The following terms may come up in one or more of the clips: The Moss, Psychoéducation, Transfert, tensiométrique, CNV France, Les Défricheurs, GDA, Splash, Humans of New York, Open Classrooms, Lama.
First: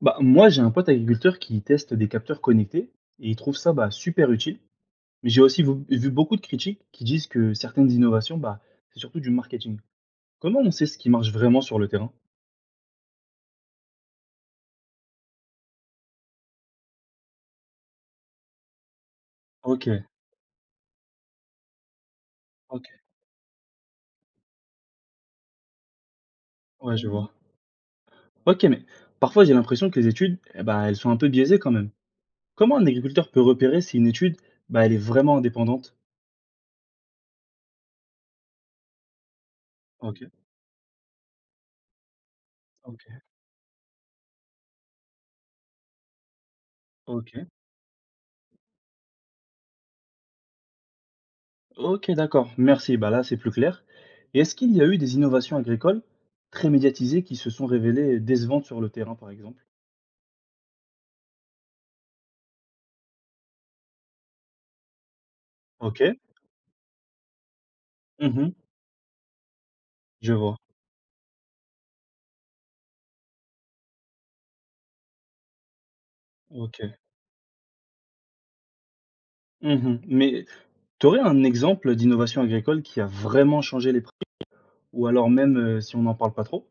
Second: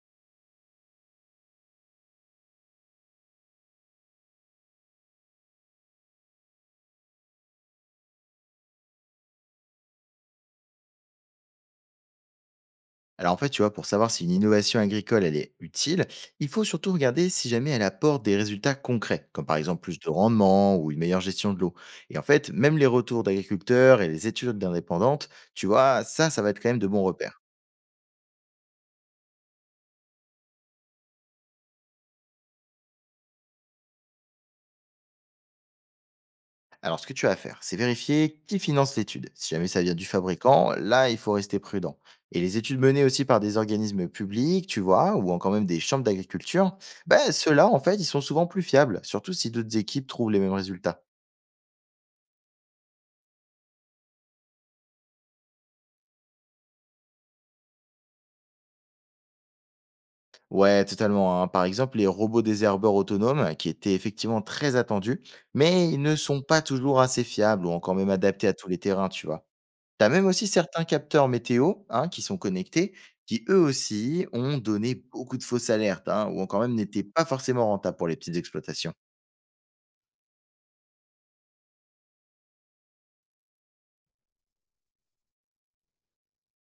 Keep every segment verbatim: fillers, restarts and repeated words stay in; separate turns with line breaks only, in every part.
Bah, moi, j'ai un pote agriculteur qui teste des capteurs connectés et il trouve ça bah, super utile. Mais j'ai aussi vu, vu beaucoup de critiques qui disent que certaines innovations, bah, c'est surtout du marketing. Comment on sait ce qui marche vraiment sur le terrain?
Alors en fait, tu vois, pour savoir si une innovation agricole, elle est utile, il faut surtout regarder si jamais elle apporte des résultats concrets, comme par exemple
Ok,
plus de rendement ou une meilleure gestion de l'eau. Et en fait, même les
ok,
retours d'agriculteurs et les études indépendantes, tu vois, ça, ça va être quand même de
ouais,
bons
je vois.
repères.
Ok, mais parfois j'ai l'impression que les études, eh bah, elles sont un peu biaisées quand même. Comment un agriculteur peut repérer si une étude, bah, elle est vraiment indépendante?
Alors ce que tu vas faire, c'est vérifier qui finance l'étude. Si jamais ça vient du
Ok,
fabricant, là, il faut rester prudent. Et les études menées
ok,
aussi par des organismes publics, tu vois, ou encore même des chambres d'agriculture, ben,
ok.
ceux-là, en fait, ils sont souvent plus fiables, surtout si d'autres équipes trouvent les mêmes résultats.
Ok, d'accord, merci. Bah là, c'est plus clair. Et est-ce qu'il y a eu des innovations agricoles très médiatisées qui se sont révélées décevantes sur le terrain, par exemple?
Ouais, totalement, hein. Par exemple, les robots désherbeurs autonomes, qui étaient effectivement très attendus, mais
Ok,
ils ne sont pas toujours assez fiables ou encore même adaptés
mhm,
à tous les terrains, tu vois. T'as même
je
aussi
vois.
certains capteurs météo, hein, qui sont connectés, qui eux aussi ont donné beaucoup de fausses alertes, hein, ou encore même
Ok,
n'étaient pas forcément rentables pour les petites exploitations.
mhm. Mais tu aurais un exemple d'innovation agricole qui a vraiment changé les prix, ou alors même euh, si on n'en parle pas trop?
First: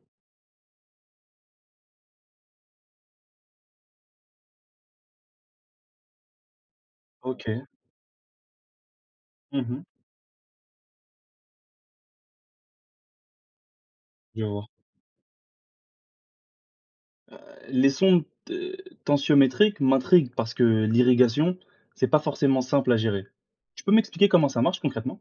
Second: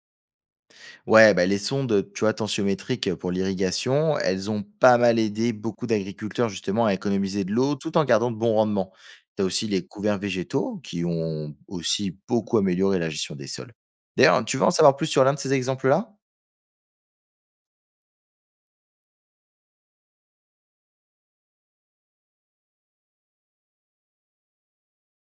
Ouais, bah, les sondes, tu vois, tensiométriques pour l'irrigation, elles ont pas mal aidé beaucoup d'agriculteurs justement à économiser
Ok,
de l'eau tout en gardant de bons rendements. Tu as aussi
mhm,
les couverts végétaux qui ont aussi beaucoup amélioré la gestion des sols.
je
D'ailleurs, tu veux
vois.
en savoir plus sur l'un de ces exemples-là?
Les sondes euh, tensiométriques m'intriguent parce que l'irrigation, c'est pas forcément simple à gérer. Tu peux m'expliquer comment ça marche concrètement?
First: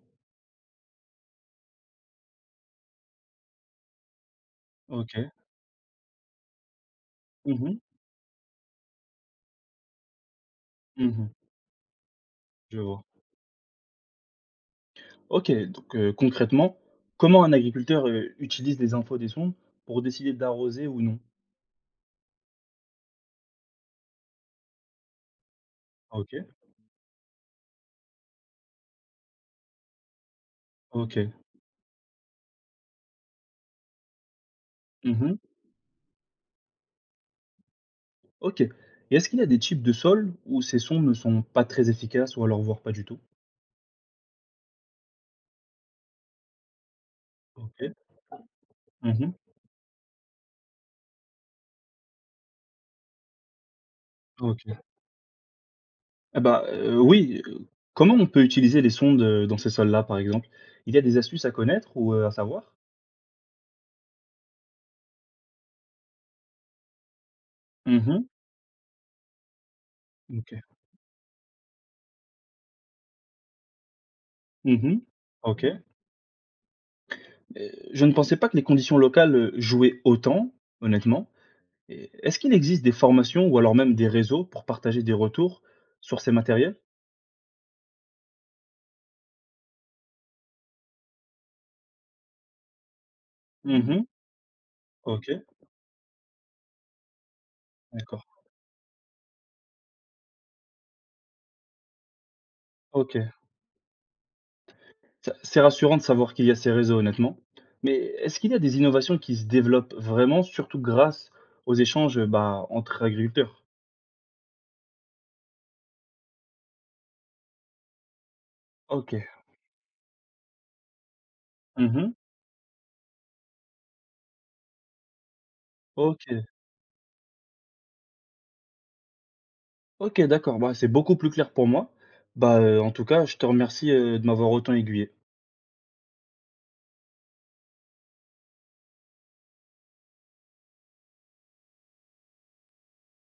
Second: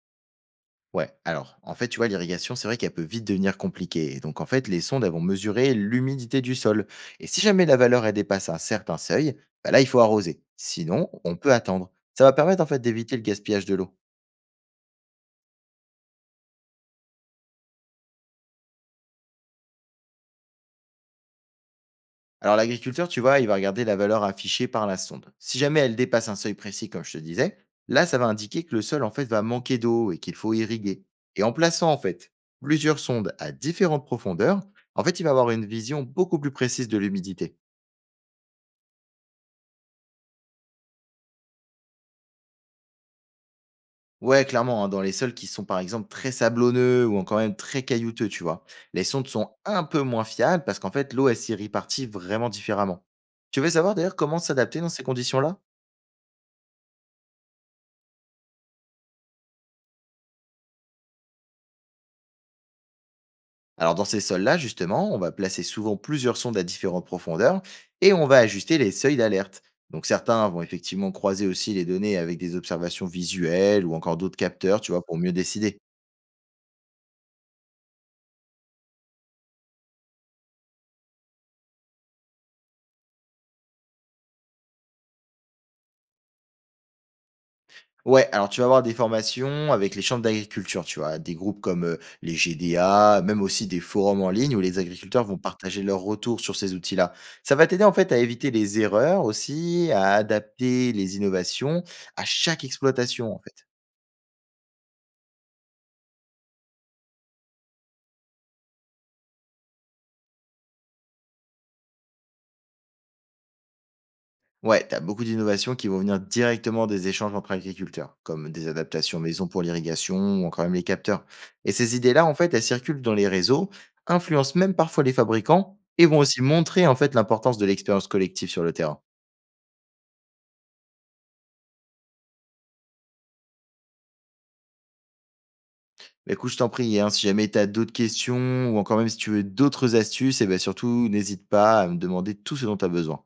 Ouais, alors, en fait, tu vois, l'irrigation, c'est vrai qu'elle peut vite devenir compliquée. Et donc, en fait, les sondes,
Ok,
elles vont mesurer l'humidité du sol. Et si jamais
mhm,
la valeur, elle dépasse un certain seuil, bah là, il faut arroser. Sinon,
mhm,
on peut attendre. Ça va permettre, en
je
fait,
vois.
d'éviter le gaspillage de l'eau.
OK, donc heu, concrètement, comment un agriculteur, heu, utilise les infos des sondes pour décider d'arroser ou non?
Alors l'agriculteur, tu vois, il va regarder la valeur affichée par la sonde. Si jamais elle dépasse
OK,
un seuil précis, comme je te disais, là, ça va indiquer que le sol, en fait, va manquer d'eau et qu'il faut irriguer.
OK.
Et en plaçant, en fait, plusieurs sondes à différentes profondeurs, en fait, il va
Mmh.
avoir une vision beaucoup plus précise de l'humidité.
OK. Et est-ce qu'il y a des types de sols où ces sondes ne sont pas très efficaces ou alors voire pas du tout?
Ouais, clairement, hein, dans les sols qui sont par exemple très sablonneux ou encore même très
OK.
caillouteux, tu vois, les sondes
Mmh.
sont un peu moins fiables parce qu'en fait, l'eau, elle s'y répartit vraiment différemment. Tu veux savoir d'ailleurs comment
OK.
s'adapter dans ces conditions-là?
Ah bah, heu, oui, heu, comment on peut utiliser les sondes, heu, dans ces sols-là, par exemple? Il y a des astuces à connaître ou, heu, à savoir?
Alors dans ces sols-là, justement, on va placer souvent plusieurs sondes à différentes profondeurs et
Mmh.
on va ajuster les seuils d'alerte. Donc certains
OK.
vont effectivement croiser aussi les données avec des observations visuelles ou encore d'autres capteurs, tu
Mmh.
vois, pour mieux
OK.
décider.
Heu, je ne pensais pas que les conditions locales, heu, jouaient autant, honnêtement. Et est-ce qu'il existe des formations ou alors même des réseaux pour partager des retours sur ces matériels?
Ouais, alors tu vas avoir des formations avec les chambres d'agriculture, tu vois, des groupes comme euh, les G D A, même aussi des
Mhm.
forums en ligne où les agriculteurs vont
OK,
partager leurs retours sur ces outils-là. Ça va t'aider en fait à
d'accord.
éviter les erreurs aussi, à adapter les innovations à chaque
OK.
exploitation en fait.
Ça c'est rassurant de savoir qu'il y a ces réseaux honnêtement. Mais est-ce qu'il y a des innovations qui se développent vraiment, surtout grâce aux échanges, bah, entre agriculteurs?
Ouais, tu as beaucoup d'innovations qui vont venir directement des échanges entre agriculteurs, comme des adaptations
OK.
maison pour l'irrigation ou encore même les capteurs. Et ces
Mhm.
idées-là, en fait, elles circulent dans les réseaux, influencent même parfois les fabricants et vont
OK.
aussi montrer en fait l'importance de l'expérience collective sur le terrain.
OK, d'accord. Bah, c'est beaucoup plus clair pour moi. Bah, heu, en tout cas, je te remercie, heu, de m'avoir autant aiguillé.
Mais écoute, je t'en prie, hein, si jamais tu as d'autres questions ou encore même si tu veux d'autres astuces, et ben surtout n'hésite pas à me demander tout ce dont tu as besoin.